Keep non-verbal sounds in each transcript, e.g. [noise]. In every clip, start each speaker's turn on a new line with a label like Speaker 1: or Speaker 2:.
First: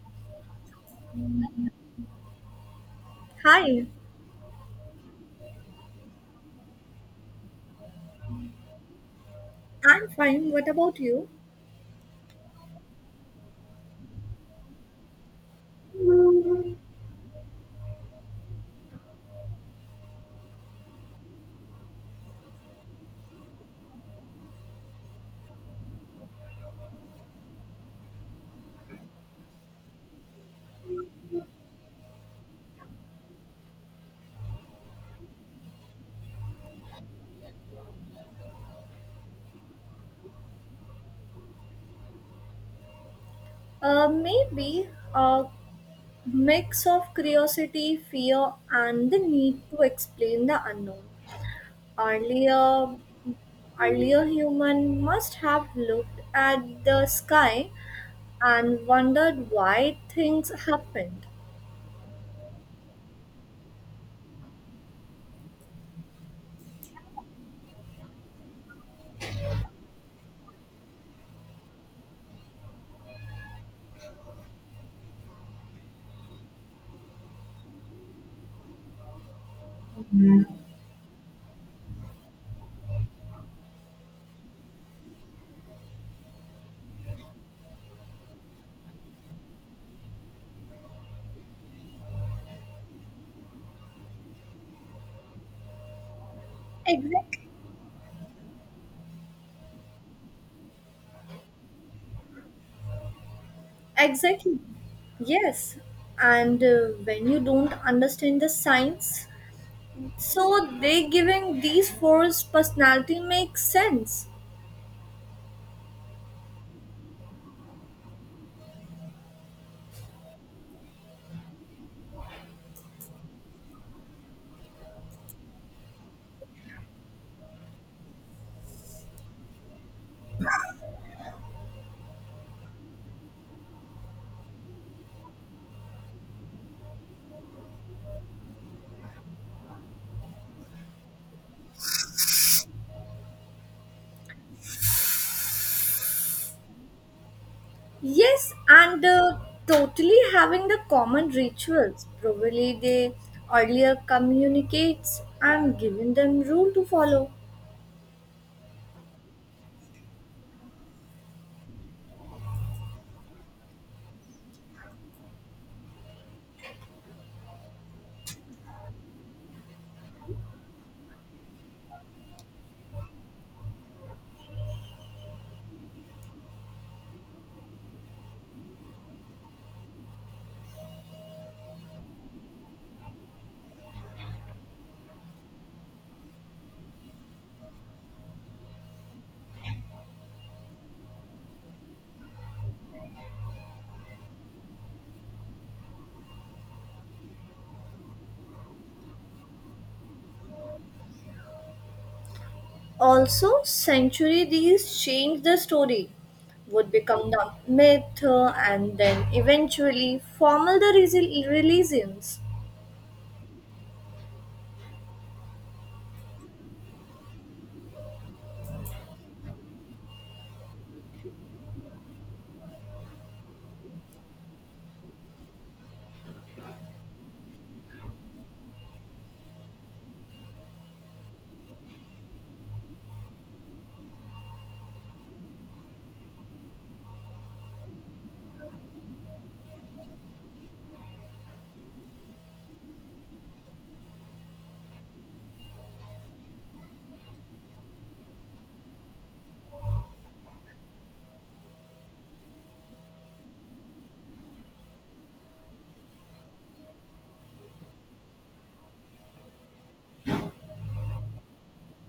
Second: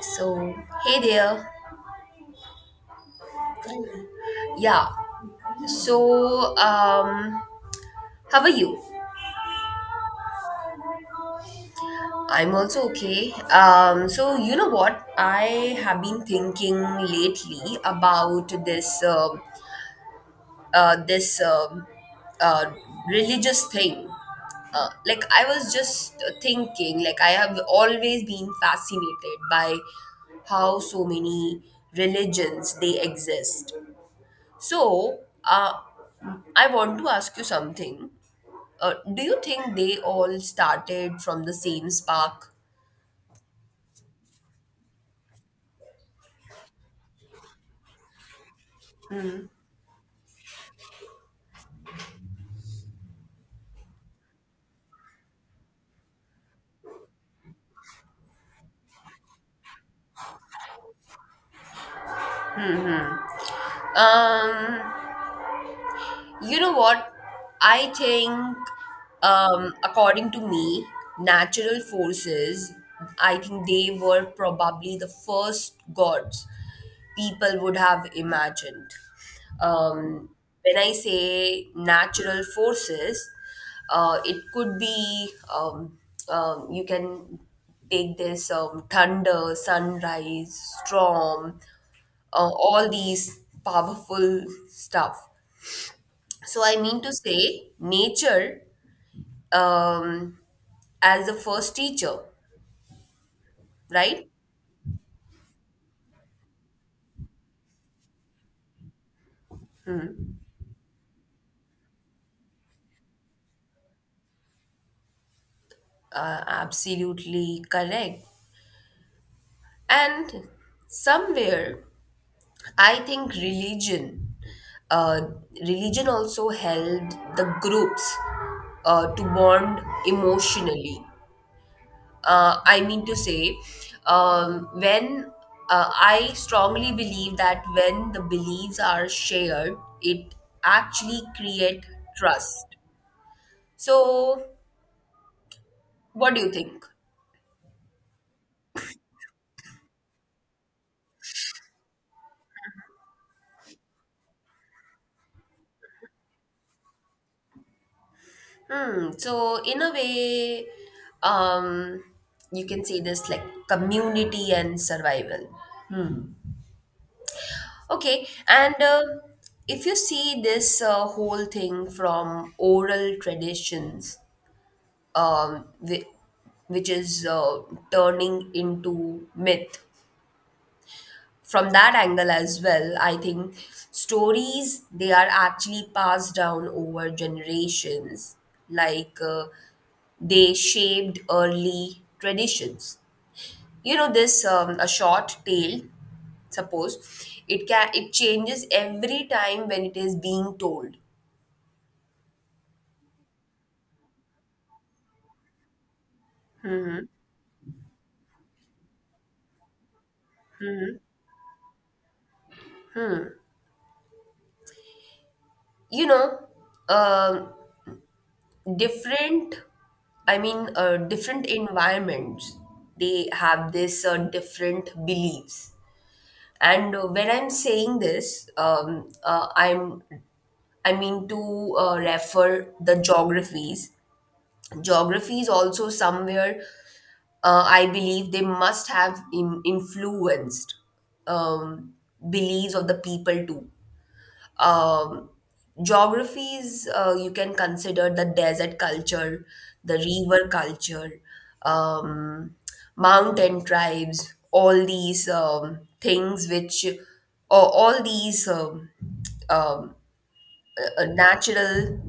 Speaker 1: So, hey there.
Speaker 2: Hi,
Speaker 1: Yeah. So, um, how are you?
Speaker 2: I'm fine. What about you?
Speaker 1: I'm also okay. So you know what? I have been thinking lately about this uh, religious thing. Like I was just thinking, like I have always been fascinated by how so many religions they exist. So, uh, I want to ask you something. Do you think they all started from the same spark?
Speaker 2: Maybe a mix of curiosity, fear, and the need to explain the unknown. Earlier, earlier human must have looked at the sky and wondered why things happened.
Speaker 1: Hmm. hmm. Um. You know what? I think, according to me, natural forces, I think they were probably the first gods people would have imagined. Um, when I say natural forces, it could be, you can take this thunder, sunrise, storm, all these powerful stuff, so I mean to
Speaker 2: Exactly.
Speaker 1: say, nature um, as the first teacher, right?
Speaker 2: Exactly. Yes, and when you don't understand the science, so they giving these force personality makes sense.
Speaker 1: Absolutely correct. And somewhere, I think uh, religion also helped the groups to bond emotionally. I mean to say, when I strongly believe that when the beliefs are shared, it actually create trust. So, what do you think?
Speaker 2: Yes, and totally having the common rituals. Probably they earlier communicates and giving them rule to follow.
Speaker 1: Hmm. So, in a way, um, you can say this like community and survival. Okay, and if you see this whole thing from oral traditions, um, whi- which is turning into myth. From that angle as well, I think stories they are actually passed down over generations, like uh, they shaped early traditions. You know this, a short tale. Suppose it can it changes every time when it is being told.
Speaker 2: Also, century these change the story, would become the myth and then eventually formal the religions.
Speaker 1: You know. um Different different environments they have this different beliefs, and when I'm saying this, I mean to refer the geographies. Geographies also somewhere, I believe they must have influenced um, beliefs of the people too. um, Geographies, you can consider the desert culture, the river culture, um, mountain tribes, all these things which, or all these um, natural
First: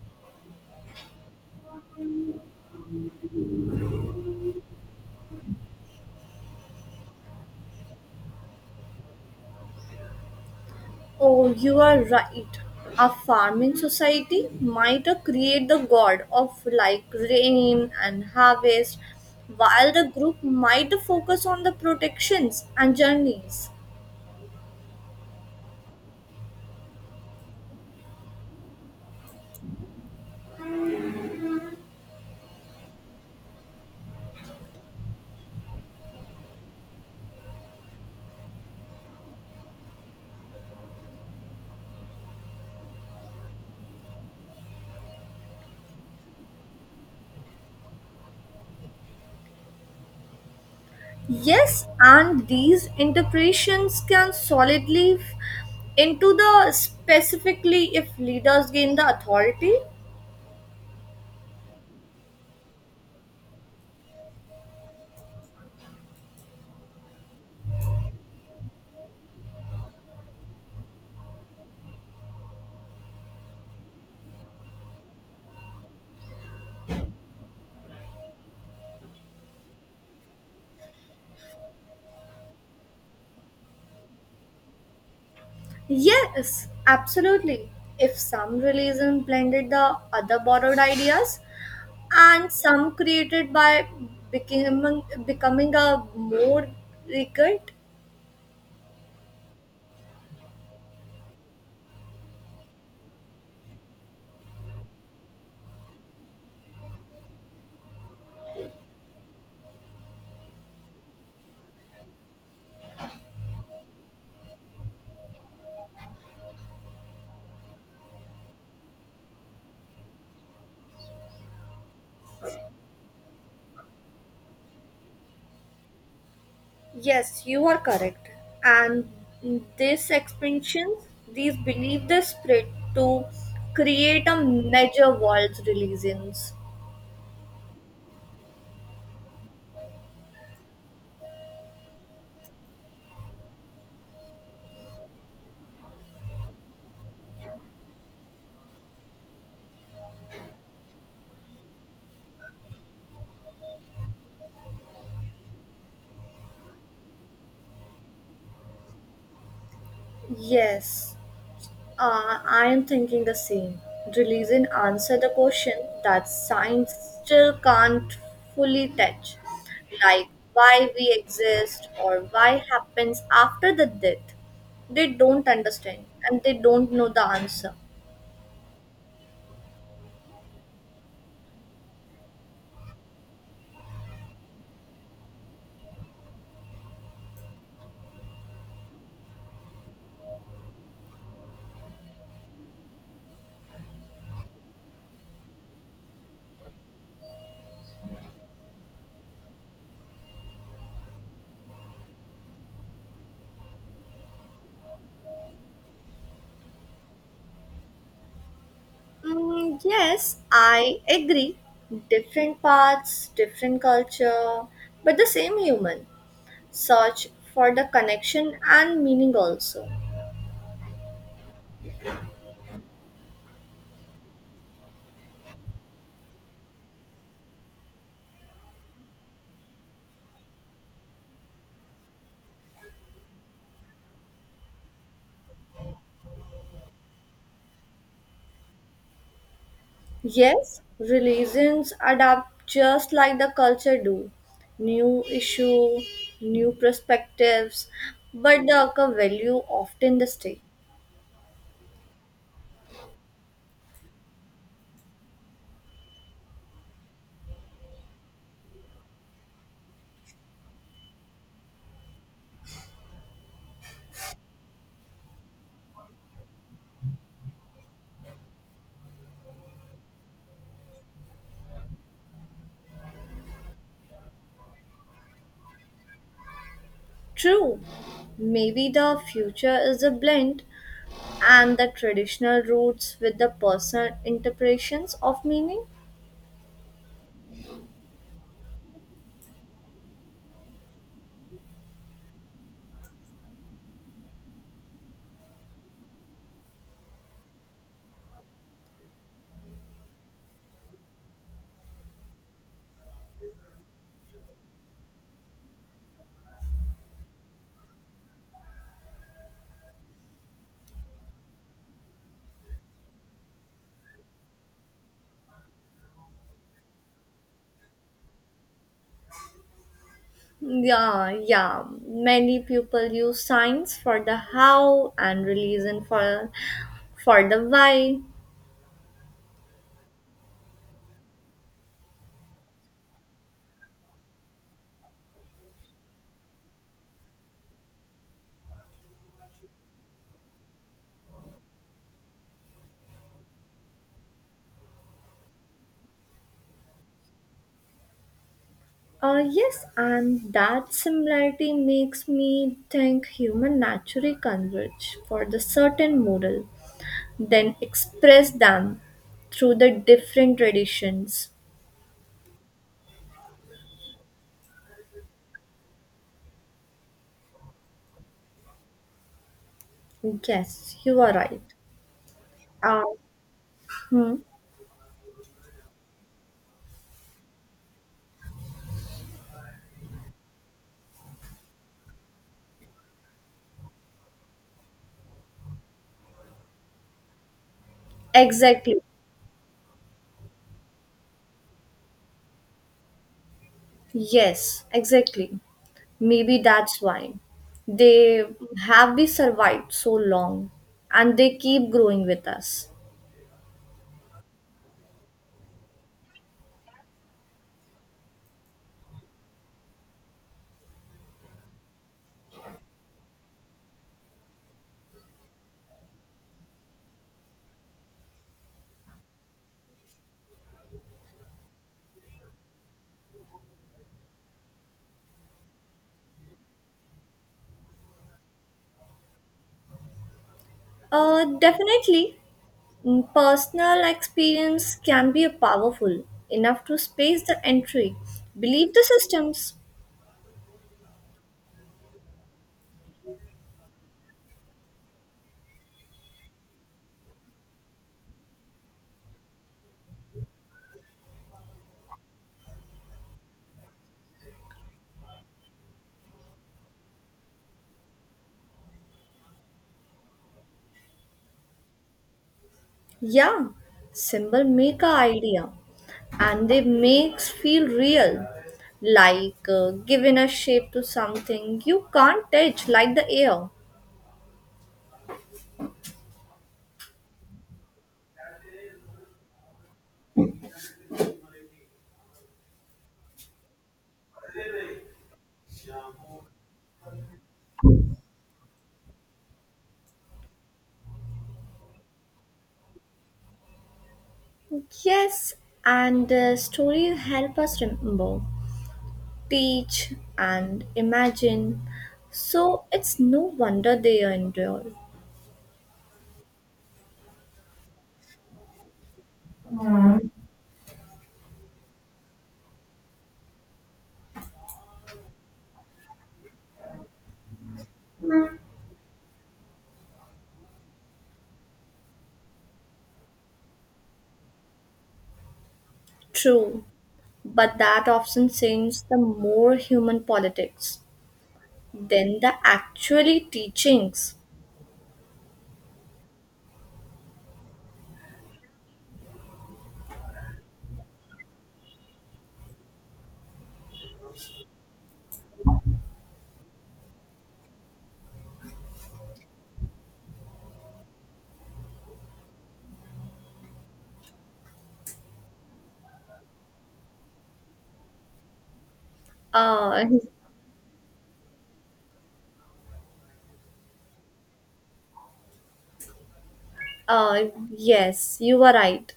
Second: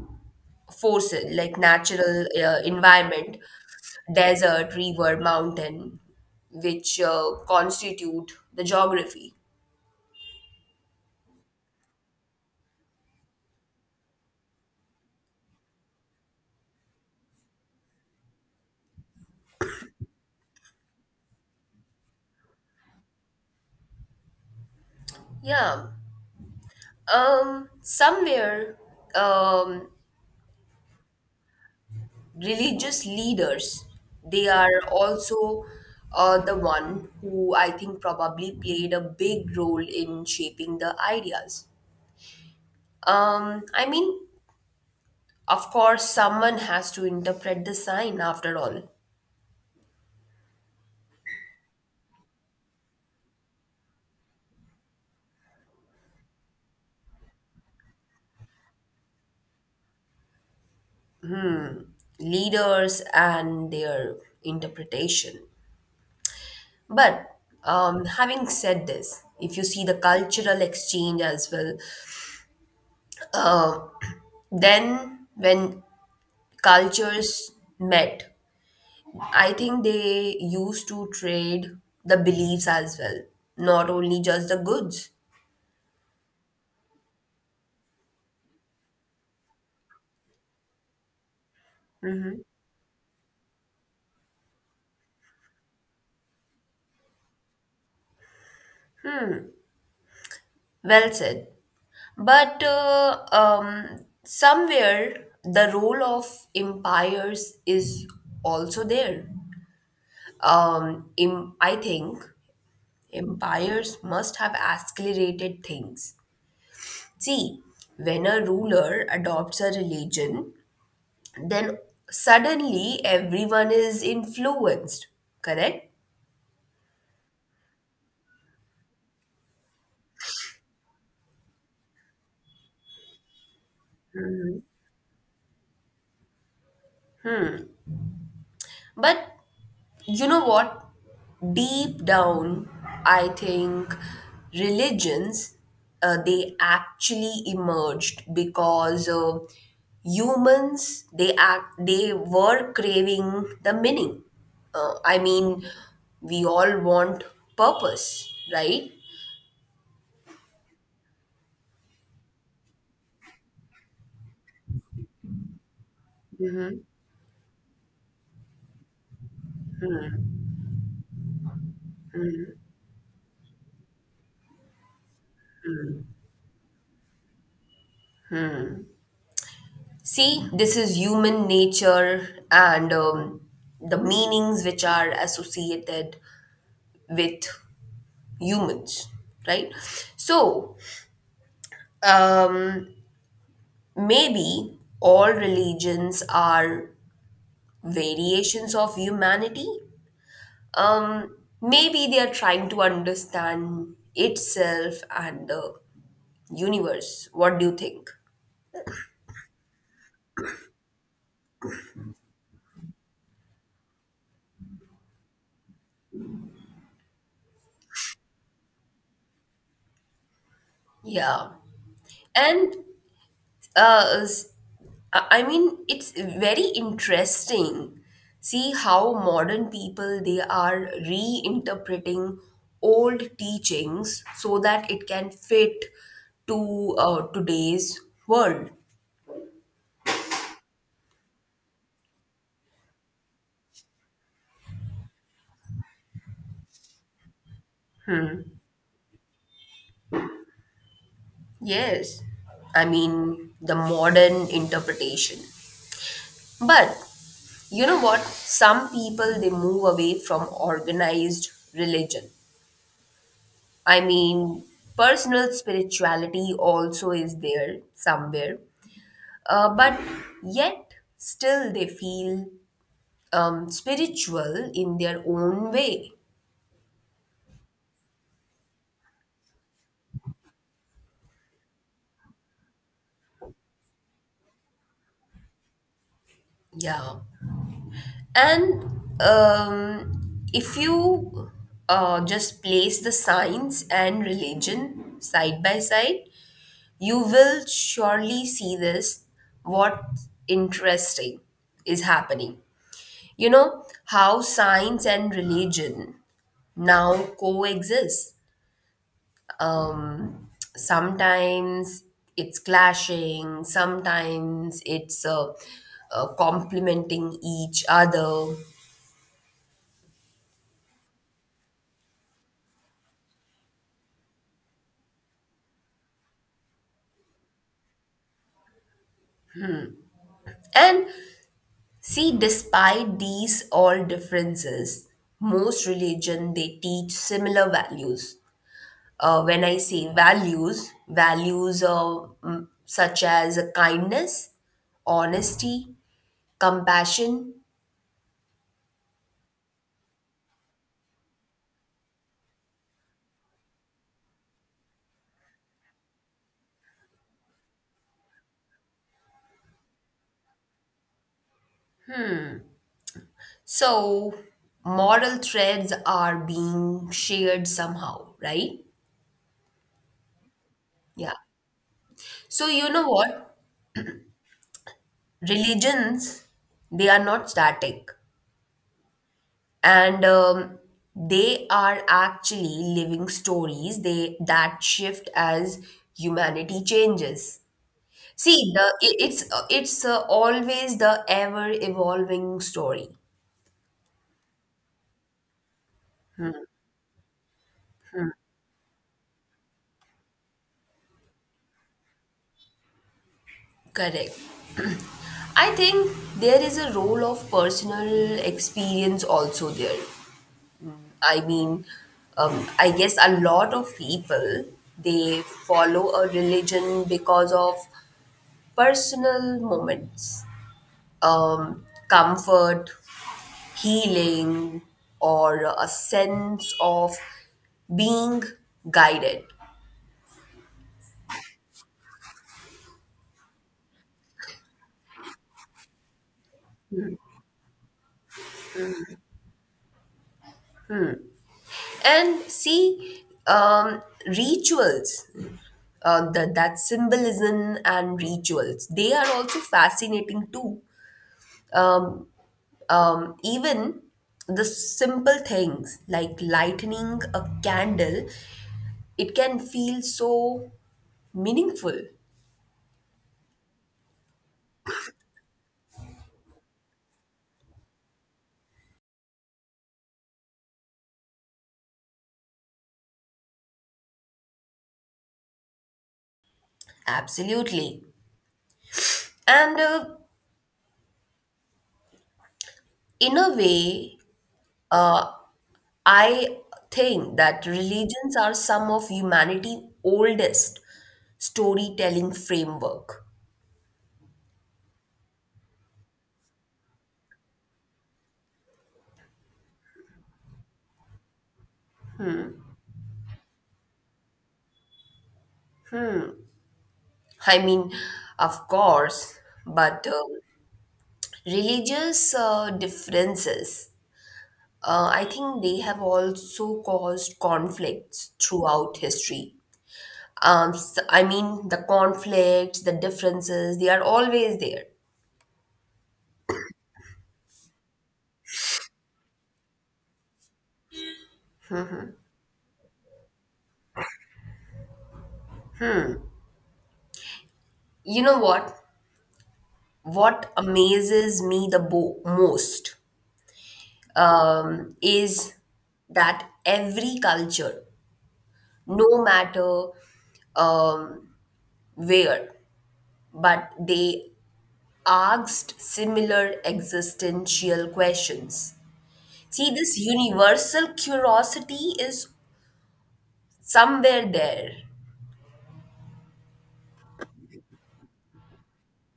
Speaker 1: forces, like natural environment, desert, river, mountain, which constitute the geography.
Speaker 2: Oh, you are right. A farming society might create the god of like rain and harvest, while the group might focus on the protections and journeys.
Speaker 1: Yeah. Somewhere, um, religious leaders they are also the one who I think probably played a big role in shaping the ideas. I mean, of course someone has to interpret the sign after all.
Speaker 2: Yes, and these interpretations can solidly into the specifically if leaders gain the authority.
Speaker 1: Leaders and their interpretation, but having said this, if you see the cultural exchange as well, then when cultures met, I think they used to trade the beliefs as well, not only just the goods.
Speaker 2: Yes, absolutely. If some religion blended the other borrowed ideas, and some created by becoming a more rigid.
Speaker 1: Well said. But somewhere the role of empires is also there. I think empires must have accelerated things. See, when a ruler adopts a religion, then suddenly everyone is influenced, correct?
Speaker 2: Yes, you are correct. And these expansions, these believe the spread to create a major world religions.
Speaker 1: But you know what? Deep down, I think religions, they actually emerged because humans they act they were craving the meaning. I mean, we all want purpose, right?
Speaker 2: Yes. I am thinking the same. Religion answer the question that science still can't fully touch, like why we exist or why happens after the death. They don't understand and they don't know the answer.
Speaker 1: See, this is human nature, and the meanings which are associated with humans, right? So, um, maybe all religions are variations of humanity. Maybe they are trying to understand itself and the universe. What do you think?
Speaker 2: Mm, yes, I agree. Different paths, different culture, but the same human. Search for the connection and meaning also.
Speaker 1: Yeah. And uh, s- I mean, it's very interesting. See how modern people they are reinterpreting old teachings so that it can fit to today's world.
Speaker 2: Yes, religions adapt just like the culture do. New issue, new perspectives, but the core value often the same.
Speaker 1: Yes, I mean the modern interpretation. But you know what? Some people they move away from organized religion. I mean, personal spirituality also is there somewhere. But yet, still they feel spiritual in their own way.
Speaker 2: True. Maybe the future is a blend and the traditional roots with the personal interpretations of meaning.
Speaker 1: Yeah. And if you just place the science and religion side by side, you will surely see this what interesting is happening. You know how science and religion now coexist. Um, Sometimes it's clashing, sometimes it's complementing each other.
Speaker 2: Yeah, yeah. Many people use science for the how and religion for the why.
Speaker 1: And see, despite these all differences, most religion they teach similar values. When I say values, values such as kindness, honesty, compassion.
Speaker 2: Yes, and that similarity makes me think human naturally converge for the certain model, then express them through the different traditions.
Speaker 1: So moral threads are being shared somehow, right?
Speaker 2: Yes, you are
Speaker 1: Yeah.
Speaker 2: right.
Speaker 1: So you
Speaker 2: Uh,
Speaker 1: know what?
Speaker 2: hmm,
Speaker 1: Religions they are not static. And they are actually living stories they that shift as humanity changes.
Speaker 2: exactly.
Speaker 1: It's always the ever evolving story,
Speaker 2: Yes, exactly. Maybe that's why they have we survived so long and they keep growing with us.
Speaker 1: correct? I think there is a role of personal experience also there. I mean, I guess a lot of people they follow a religion because of personal moments, comfort, healing, or a sense of being guided.
Speaker 2: Definitely. Mm, personal experience can be powerful enough to space the entry. Believe the systems.
Speaker 1: And see, rituals, that symbolism and rituals, they are also fascinating too. Um, Even the simple things like lightening a candle, it can feel so meaningful.
Speaker 2: Yeah, symbol make a idea, and they makes feel real, like giving a shape to something you can't touch, like the air.
Speaker 1: Absolutely. And in a way, I think that religions are some of humanity's oldest storytelling framework.
Speaker 2: Yes, and stories help us remember, teach, and imagine. So it's no wonder they endure.
Speaker 1: I mean, of course, but religious differences, I think they have also caused conflicts throughout history. S I mean, the conflicts, the differences, they are always there.
Speaker 2: True, but that often seems the more human politics than the actually teachings.
Speaker 1: You know what? What amazes me the most is that every culture, no matter um, where, but they asked similar existential questions. See, this
Speaker 2: Uh,
Speaker 1: universal curiosity is somewhere there.
Speaker 2: uh, yes, you are right.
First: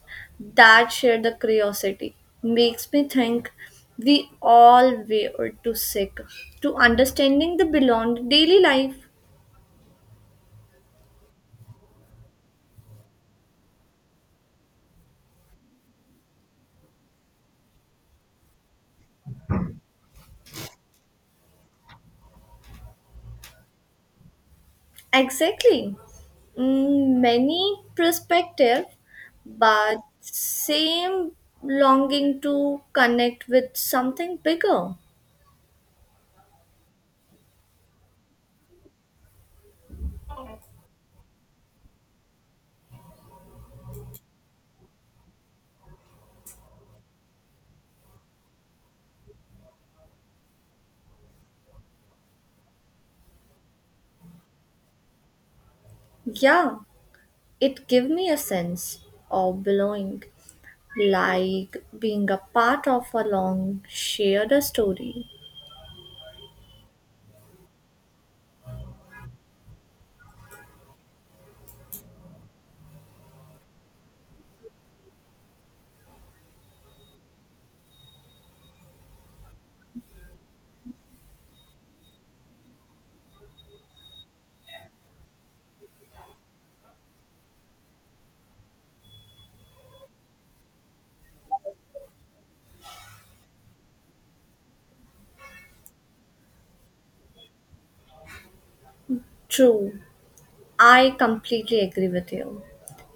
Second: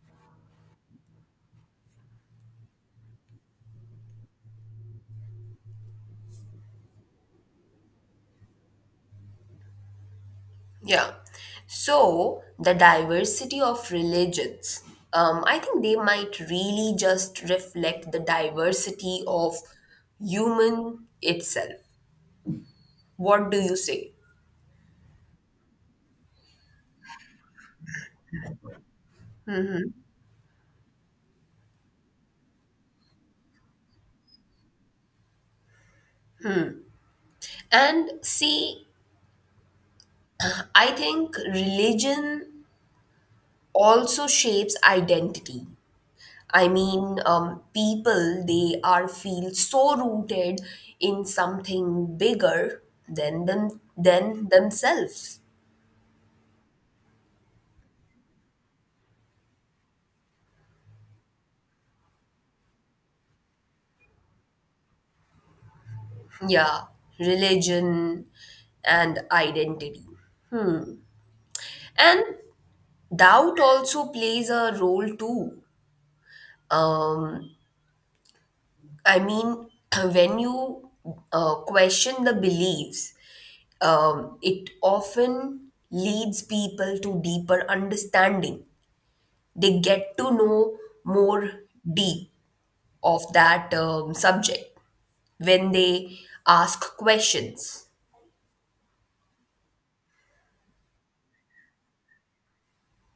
Speaker 2: That shared the curiosity makes me think we all were to seek to understanding the beyond daily life.
Speaker 1: Yeah. So, the diversity of religions, I think they might really just reflect the diversity of human itself. What do you say?
Speaker 2: Exactly. Mm, many perspective, but same longing to connect with something bigger.
Speaker 1: And see, I think religion also shapes identity. I mean, people, they are feel so rooted in something bigger than them than themselves.
Speaker 2: Yeah, it gave me a sense of belonging, like being a part of a long shared story.
Speaker 1: Yeah, religion and identity. Hmm. And doubt also plays a role too. Um, I mean, [clears throat] when you question the beliefs, it often leads people to deeper understanding. They get to know more deep of that subject when they ask questions.
Speaker 2: True, I completely agree with you.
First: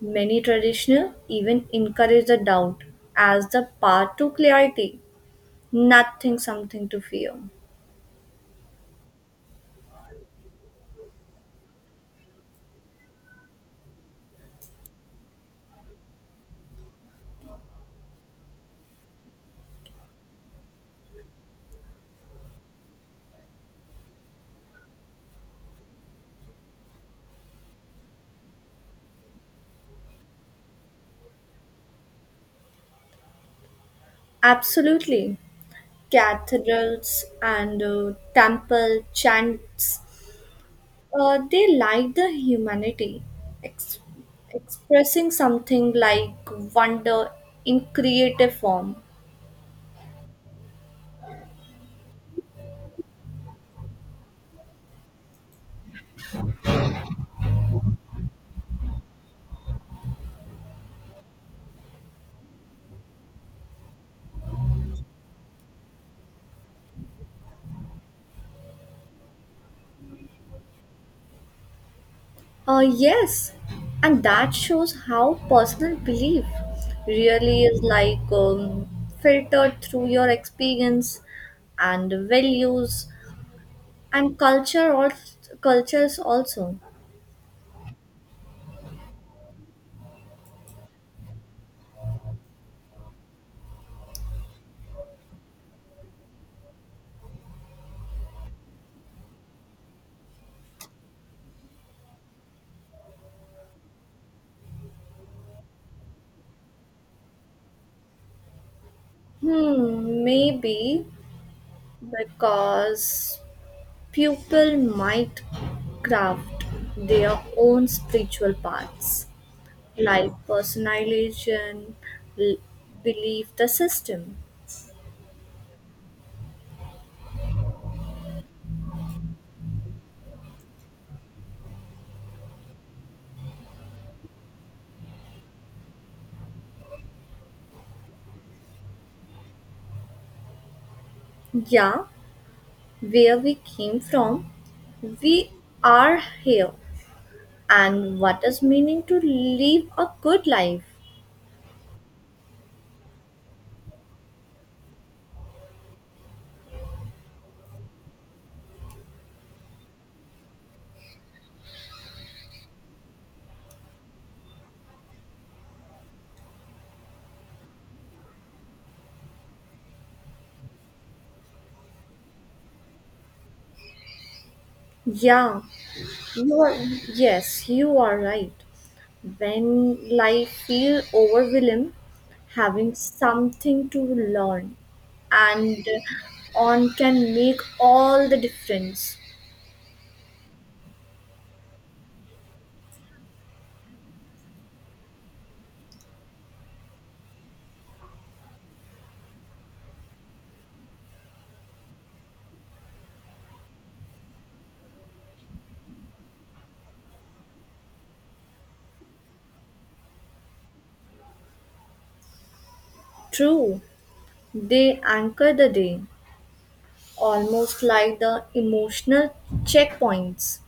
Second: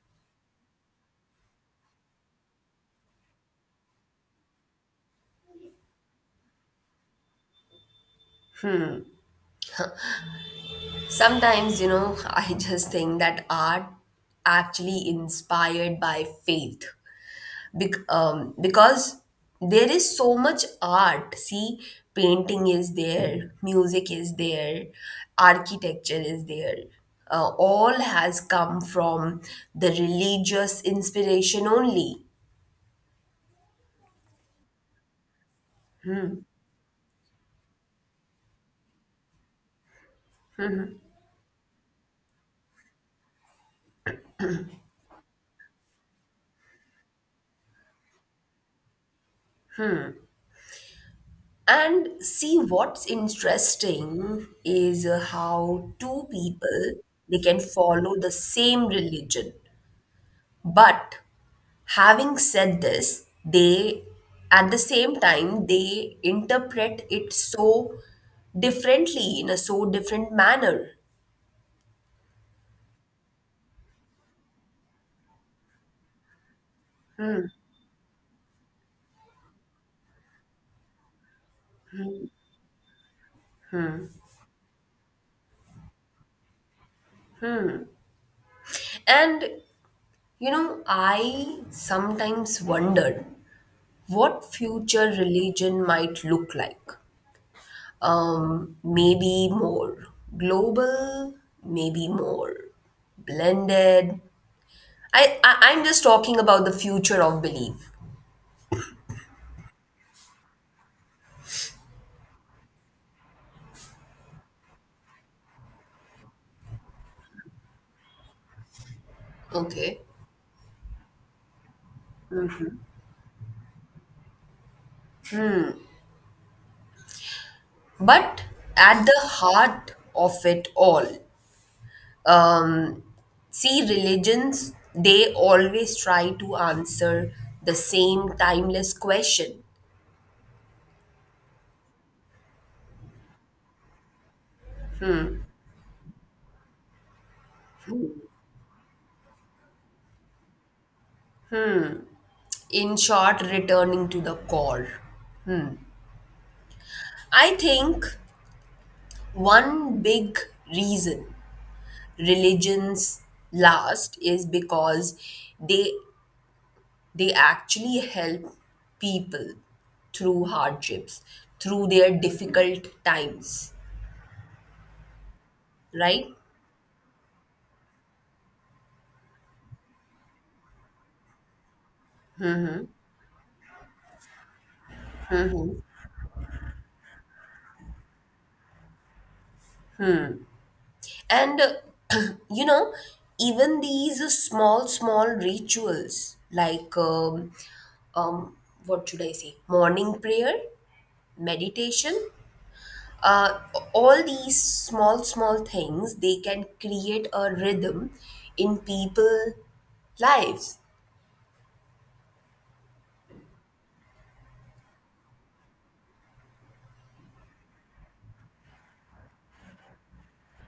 Speaker 2: Many traditional even encourage the doubt as the path to clarity, nothing something to fear.
Speaker 1: Sometimes, you know, [laughs] I just think that art actually inspired by faith, because there is so much art. See, painting is there, music is there, architecture is there. All has come from the religious inspiration only.
Speaker 2: Absolutely. Cathedrals and temple chants they like the humanity, ex- expressing something like wonder in creative form.
Speaker 1: And see, what's interesting is how two people they can follow the same religion, but having said this, they at the same time they interpret it so differently in a so different manner
Speaker 2: Yes, and that shows how personal belief really is like filtered through your experience and values and culture or cultures also.
Speaker 1: And you know, I sometimes wonder what future religion might look like. Maybe more global, maybe more blended. I I'm just talking about the future of belief,
Speaker 2: Hmm, maybe because people might craft their own spiritual paths,
Speaker 1: okay?
Speaker 2: like personalization, l- belief, the system.
Speaker 1: But at the heart of it all, um, see, religions, they always try to answer the same timeless question.
Speaker 2: Yeah, where we came from, we are here. And what does meaning to live a good life?
Speaker 1: In short, returning to the core. I think one big reason religions last is because they they actually help people through hardships, through their difficult times,
Speaker 2: Yeah,
Speaker 1: right?
Speaker 2: you are. Yes, you are right. When life feels overwhelming, having something to learn and on can make all the difference.
Speaker 1: And [clears throat] you know, even these small, small rituals like um, what should I say? Morning prayer, meditation. Uh, all these small, small things they can create a rhythm in people lives.
Speaker 2: True, they anchor the day, almost like the emotional checkpoints.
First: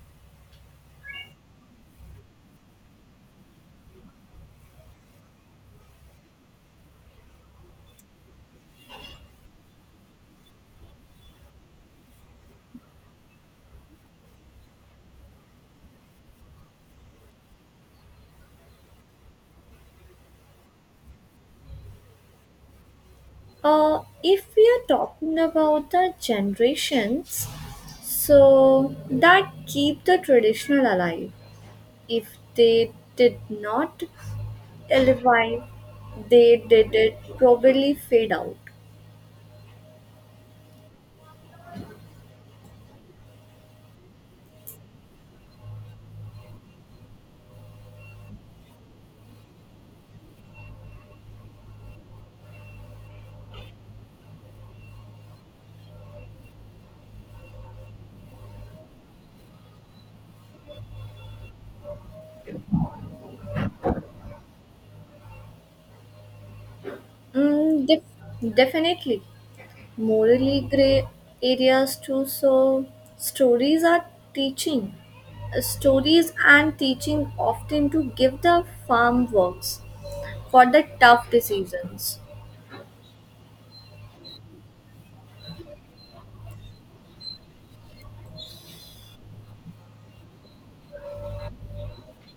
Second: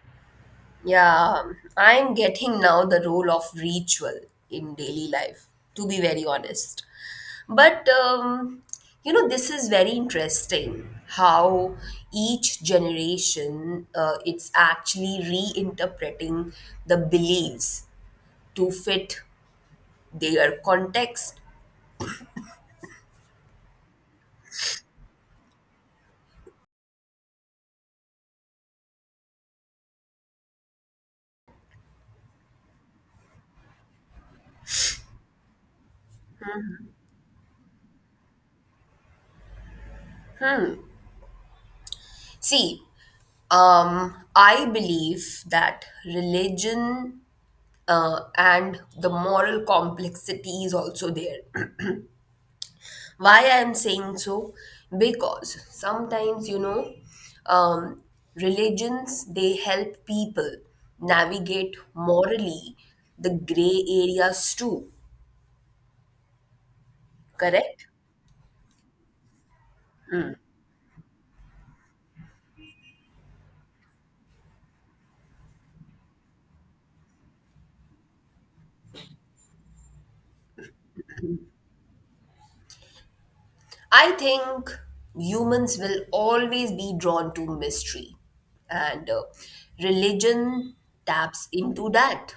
Speaker 1: Yeah, I'm getting now the role of ritual in daily life. To be very honest. But you know, this is very interesting how each generation it's actually reinterpreting the beliefs to fit their context.
Speaker 2: If we are talking about the generations, so that keep the traditional alive if they did not elevate, they did it probably fade out.
Speaker 1: See, I believe that religion and the moral complexity is also there. Why I'm saying so? Because sometimes you know, um, religions they help people navigate morally the gray areas too,
Speaker 2: Mm,
Speaker 1: correct?
Speaker 2: def- definitely. Morally gray areas too, so stories are teaching. Stories and teaching often to give the farm works for the tough decisions.
Speaker 1: I think humans will always be drawn to mystery, and religion taps into that.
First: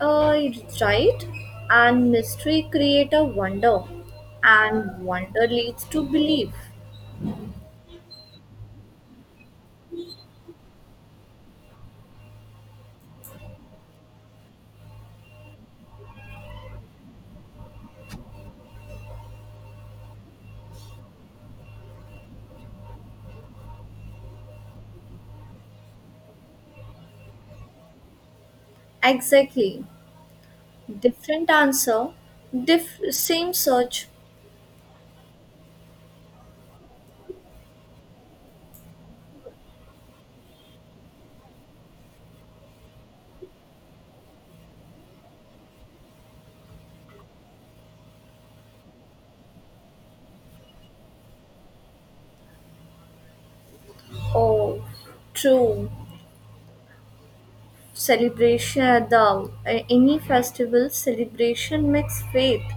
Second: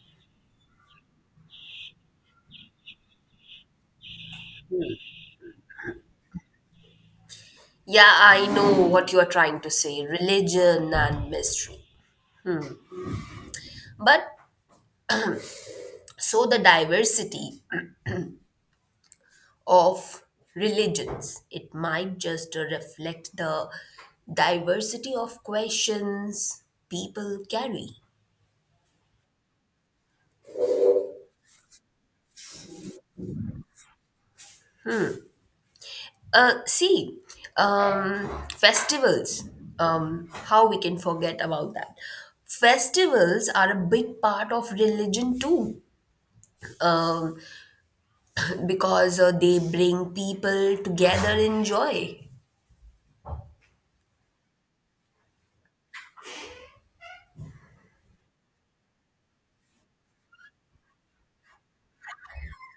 Speaker 2: Uh, right? And mystery create a wonder, and wonder leads to belief.
Speaker 1: Yeah, I know what you're trying to say, religion and mystery. But so the diversity of religions, it might just reflect the diversity of questions people carry.
Speaker 2: Exactly. Different answer, same search.
Speaker 1: See, festivals. How we can forget about that? Festivals are a big part of religion too, um, because they bring people together in joy.
Speaker 2: Oh, true. Celebration, the any festival celebration makes faith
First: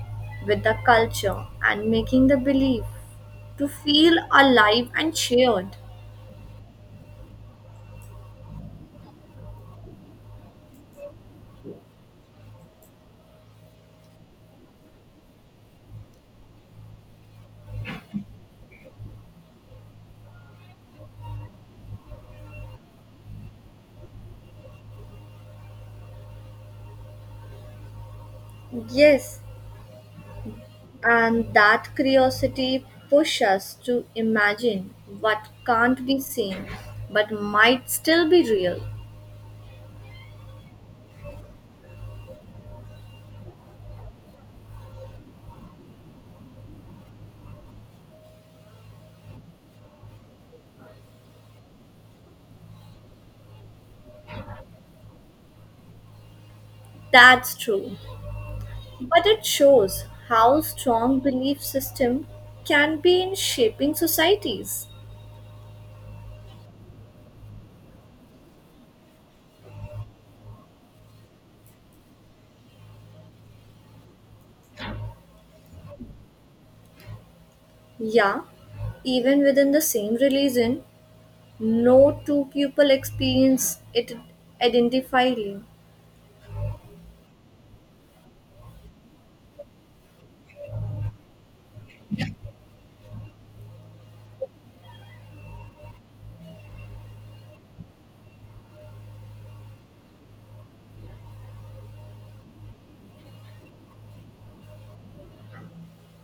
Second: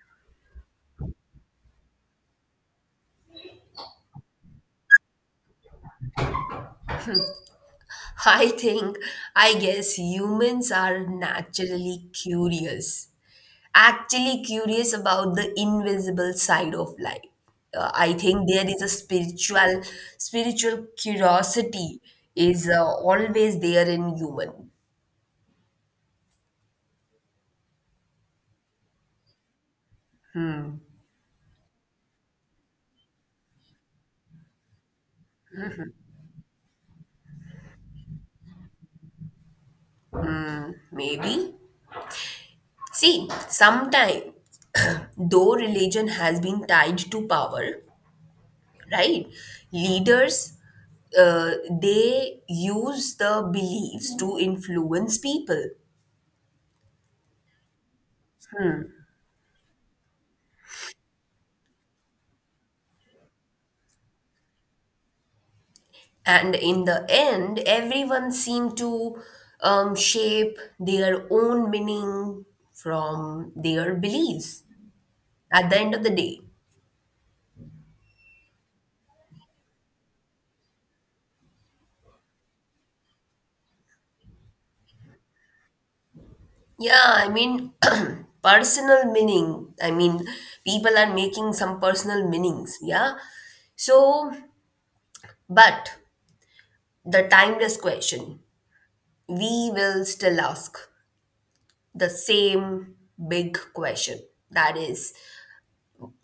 Speaker 2: with the culture and making the belief to feel alive and shared.
Speaker 1: [laughs] I think, I guess humans are naturally curious, actually curious about the invisible side of life. I think there is a spiritual curiosity is always there in human.
Speaker 2: Yes, and that curiosity pushes us to imagine what can't be seen but might still be real.
Speaker 1: Maybe see sometime, though religion has been tied to power, right? Leaders uh, they use the beliefs to influence people.
Speaker 2: That's true. But it shows how strong belief system can be in shaping societies.
Speaker 1: And in the end, everyone seemed to shape their own meaning from their beliefs at the end of the day.
Speaker 2: Yeah, even within the same religion, no two people experience it identically.
Speaker 1: Yeah, I mean, [clears throat] personal meaning. I mean, people are making some personal meanings. Yeah. So, but the timeless question, we will still ask the same big question. That is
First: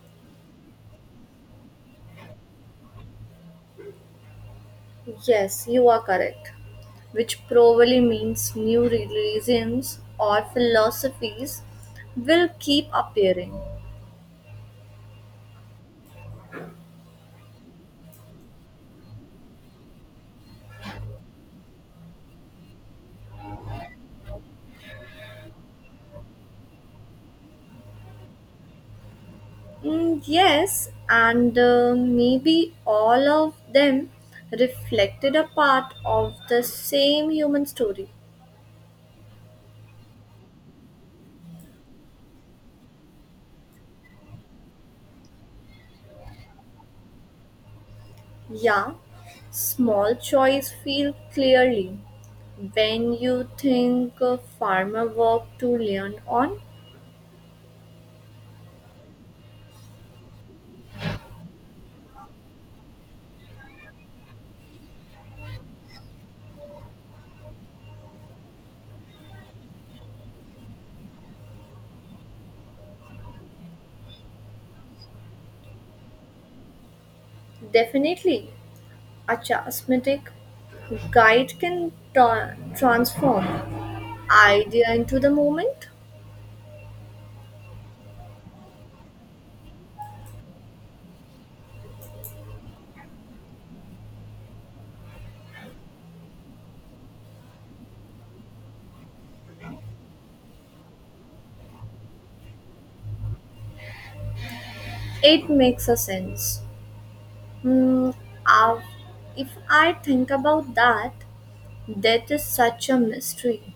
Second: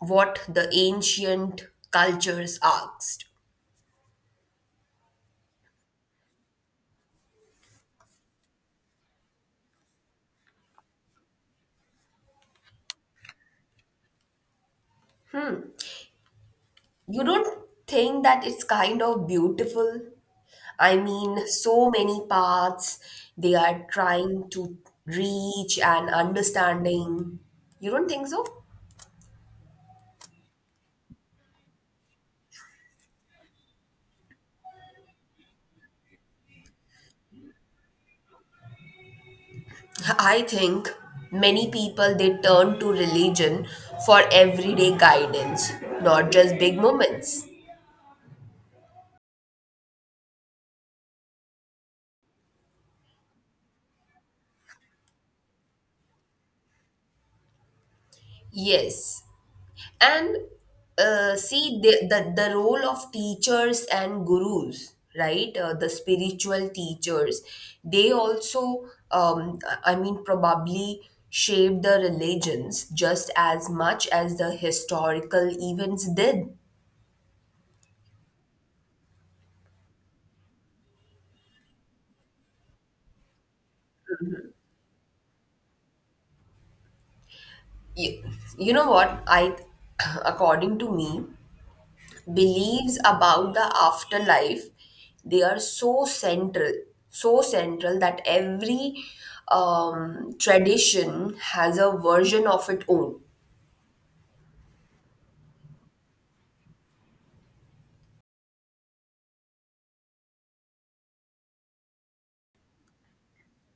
Speaker 1: what the ancient cultures asked.
Speaker 2: Yes, you are correct. Which probably means new religions or philosophies will keep appearing.
Speaker 1: You don't think that it's kind of beautiful? I mean, so many paths they are trying to reach and understanding. You don't think so?
Speaker 2: Mm, yes, and maybe all of them reflected a part of the same human story.
Speaker 1: I think many people they turn to religion for everyday guidance, not just big moments.
Speaker 2: Yeah, small choice feel clearly when you think of farmer work to learn on.
Speaker 1: Yes. And see the the role of teachers and gurus, right? The spiritual teachers, they also, um, I mean, probably shaped the religions just as much as the historical events did.
Speaker 2: Definitely, a charismatic guide can transform idea into the moment.
Speaker 1: You, you know what? [clears throat] According to me, beliefs about the afterlife they are so central, so central that every tradition has a version of its own.
Speaker 2: It makes a sense. Hmm, ah, if I think about that, death is such a mystery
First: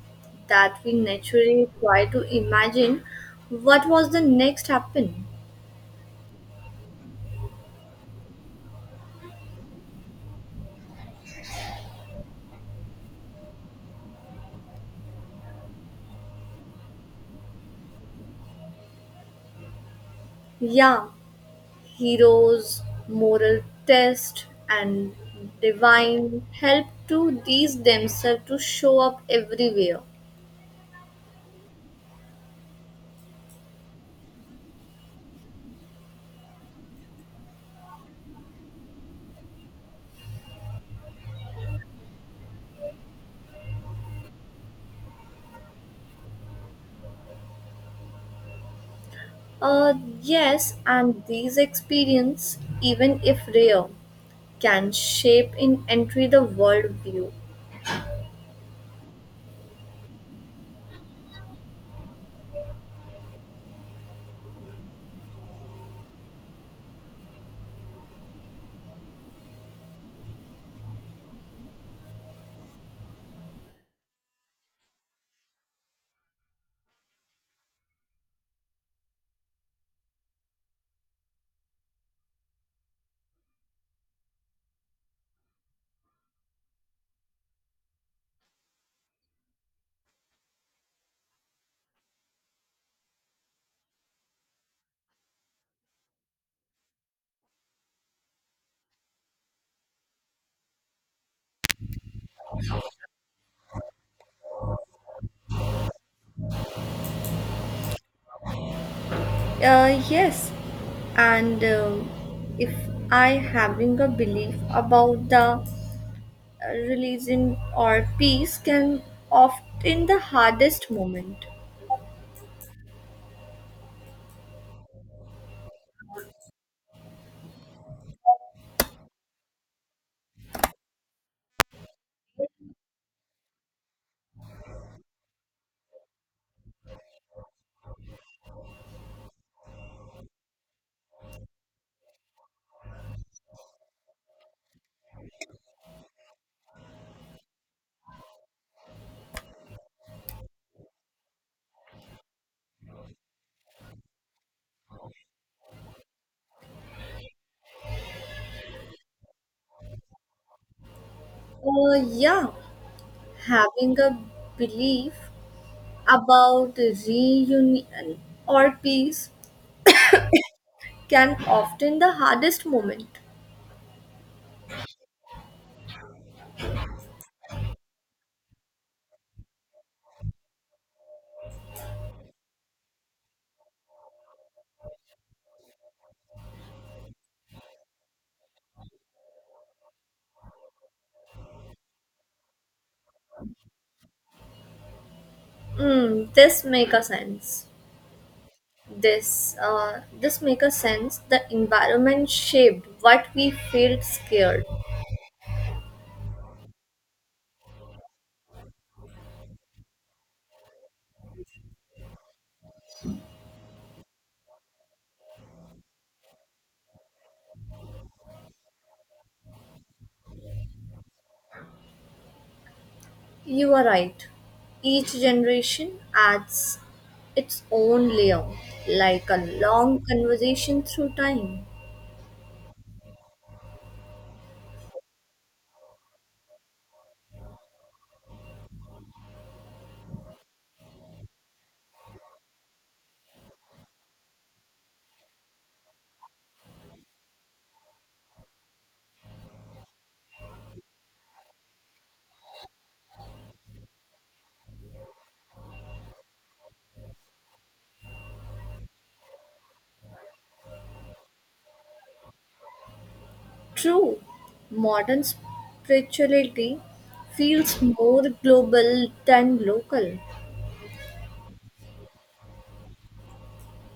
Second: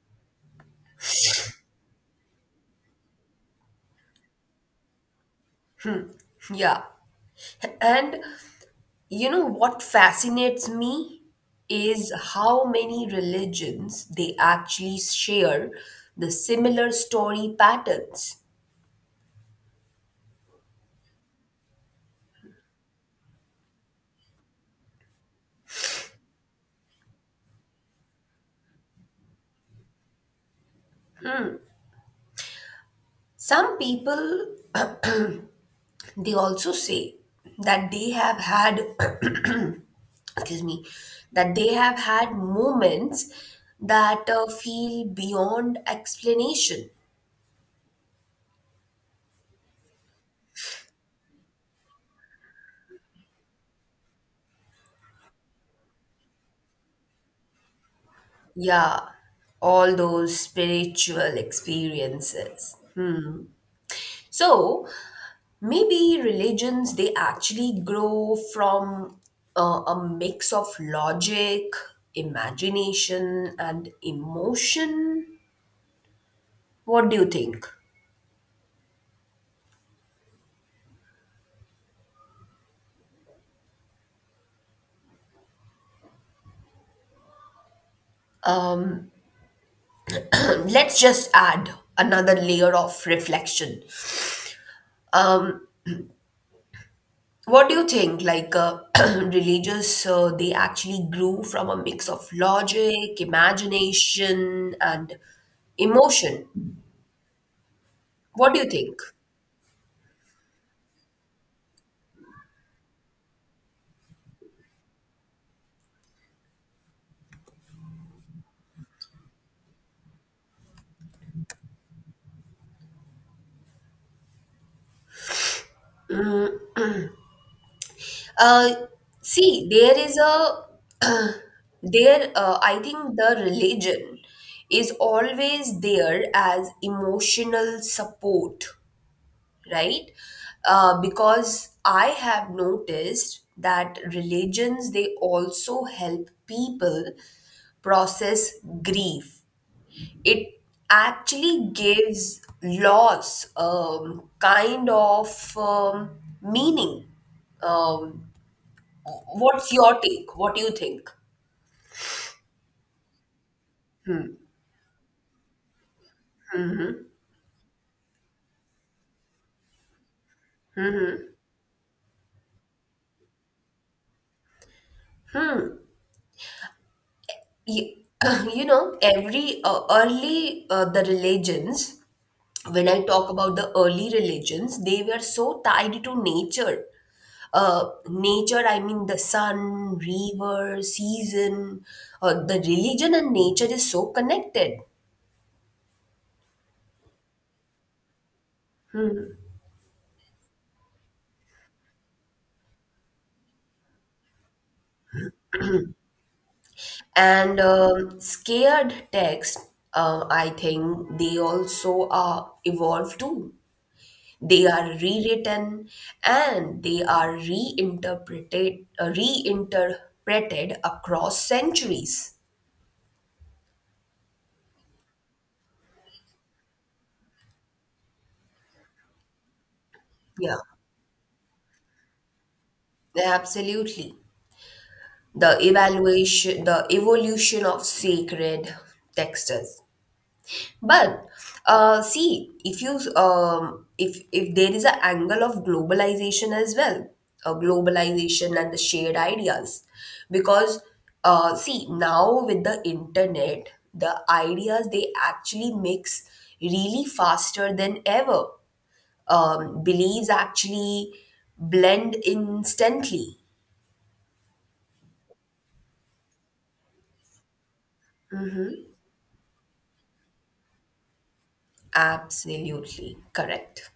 Speaker 2: that we naturally try to imagine what was the next happen.
Speaker 1: Yeah, and you know what fascinates me is how many religions they actually share the similar story patterns.
Speaker 2: Yeah, heroes, moral test, and divine help to these themselves to show up everywhere.
Speaker 1: Some people [clears throat] they also say that they have had [clears throat] excuse me, that they have had moments that feel beyond explanation.
Speaker 2: Uh, yes, and these experience, even if rare, can shape in entry the world view.
Speaker 1: Yeah, all those spiritual experiences. So maybe religions they actually grow from a mix of logic, imagination, and emotion. What do you think? [clears throat] Let's just add another layer of reflection. Um, what do you think? [clears throat] Religious, they actually grew from a mix of logic, imagination, and emotion. What do you think?
Speaker 2: Yes, and if I having a belief about the religion or peace can often the hardest moment.
Speaker 1: Uh, See, there is a there. I think the religion is always there as emotional support, right? Because I have noticed that religions they also help people process grief. It actually gives loss kind of meaning. Um, what's your take? What do you think?
Speaker 2: Yeah, having a belief about reunion or peace can often the hardest moment.
Speaker 1: Ye- [laughs] [clears throat] You know, every early the religions. When I talk about the early religions, they were so tied to nature. Nature, I mean the sun, river, season. The religion and nature is so connected.
Speaker 2: Mm, this make a sense. This this make a sense. The environment shaped what we felt scared.
Speaker 1: And scared text, I think they also are evolved too. They are rewritten and they are reinterpreted, reinterpreted across centuries.
Speaker 2: You are right. Each generation adds its own layer, like a long
Speaker 1: Yeah,
Speaker 2: conversation through time.
Speaker 1: absolutely. The evaluation, the evolution of sacred texts. But see, if you if there is an angle of globalization as well, globalization and the shared ideas, because see, now with the internet, the ideas they actually mix really faster than ever. Beliefs actually blend instantly.
Speaker 2: True, modern spirituality feels more global than local.
Speaker 1: Absolutely correct.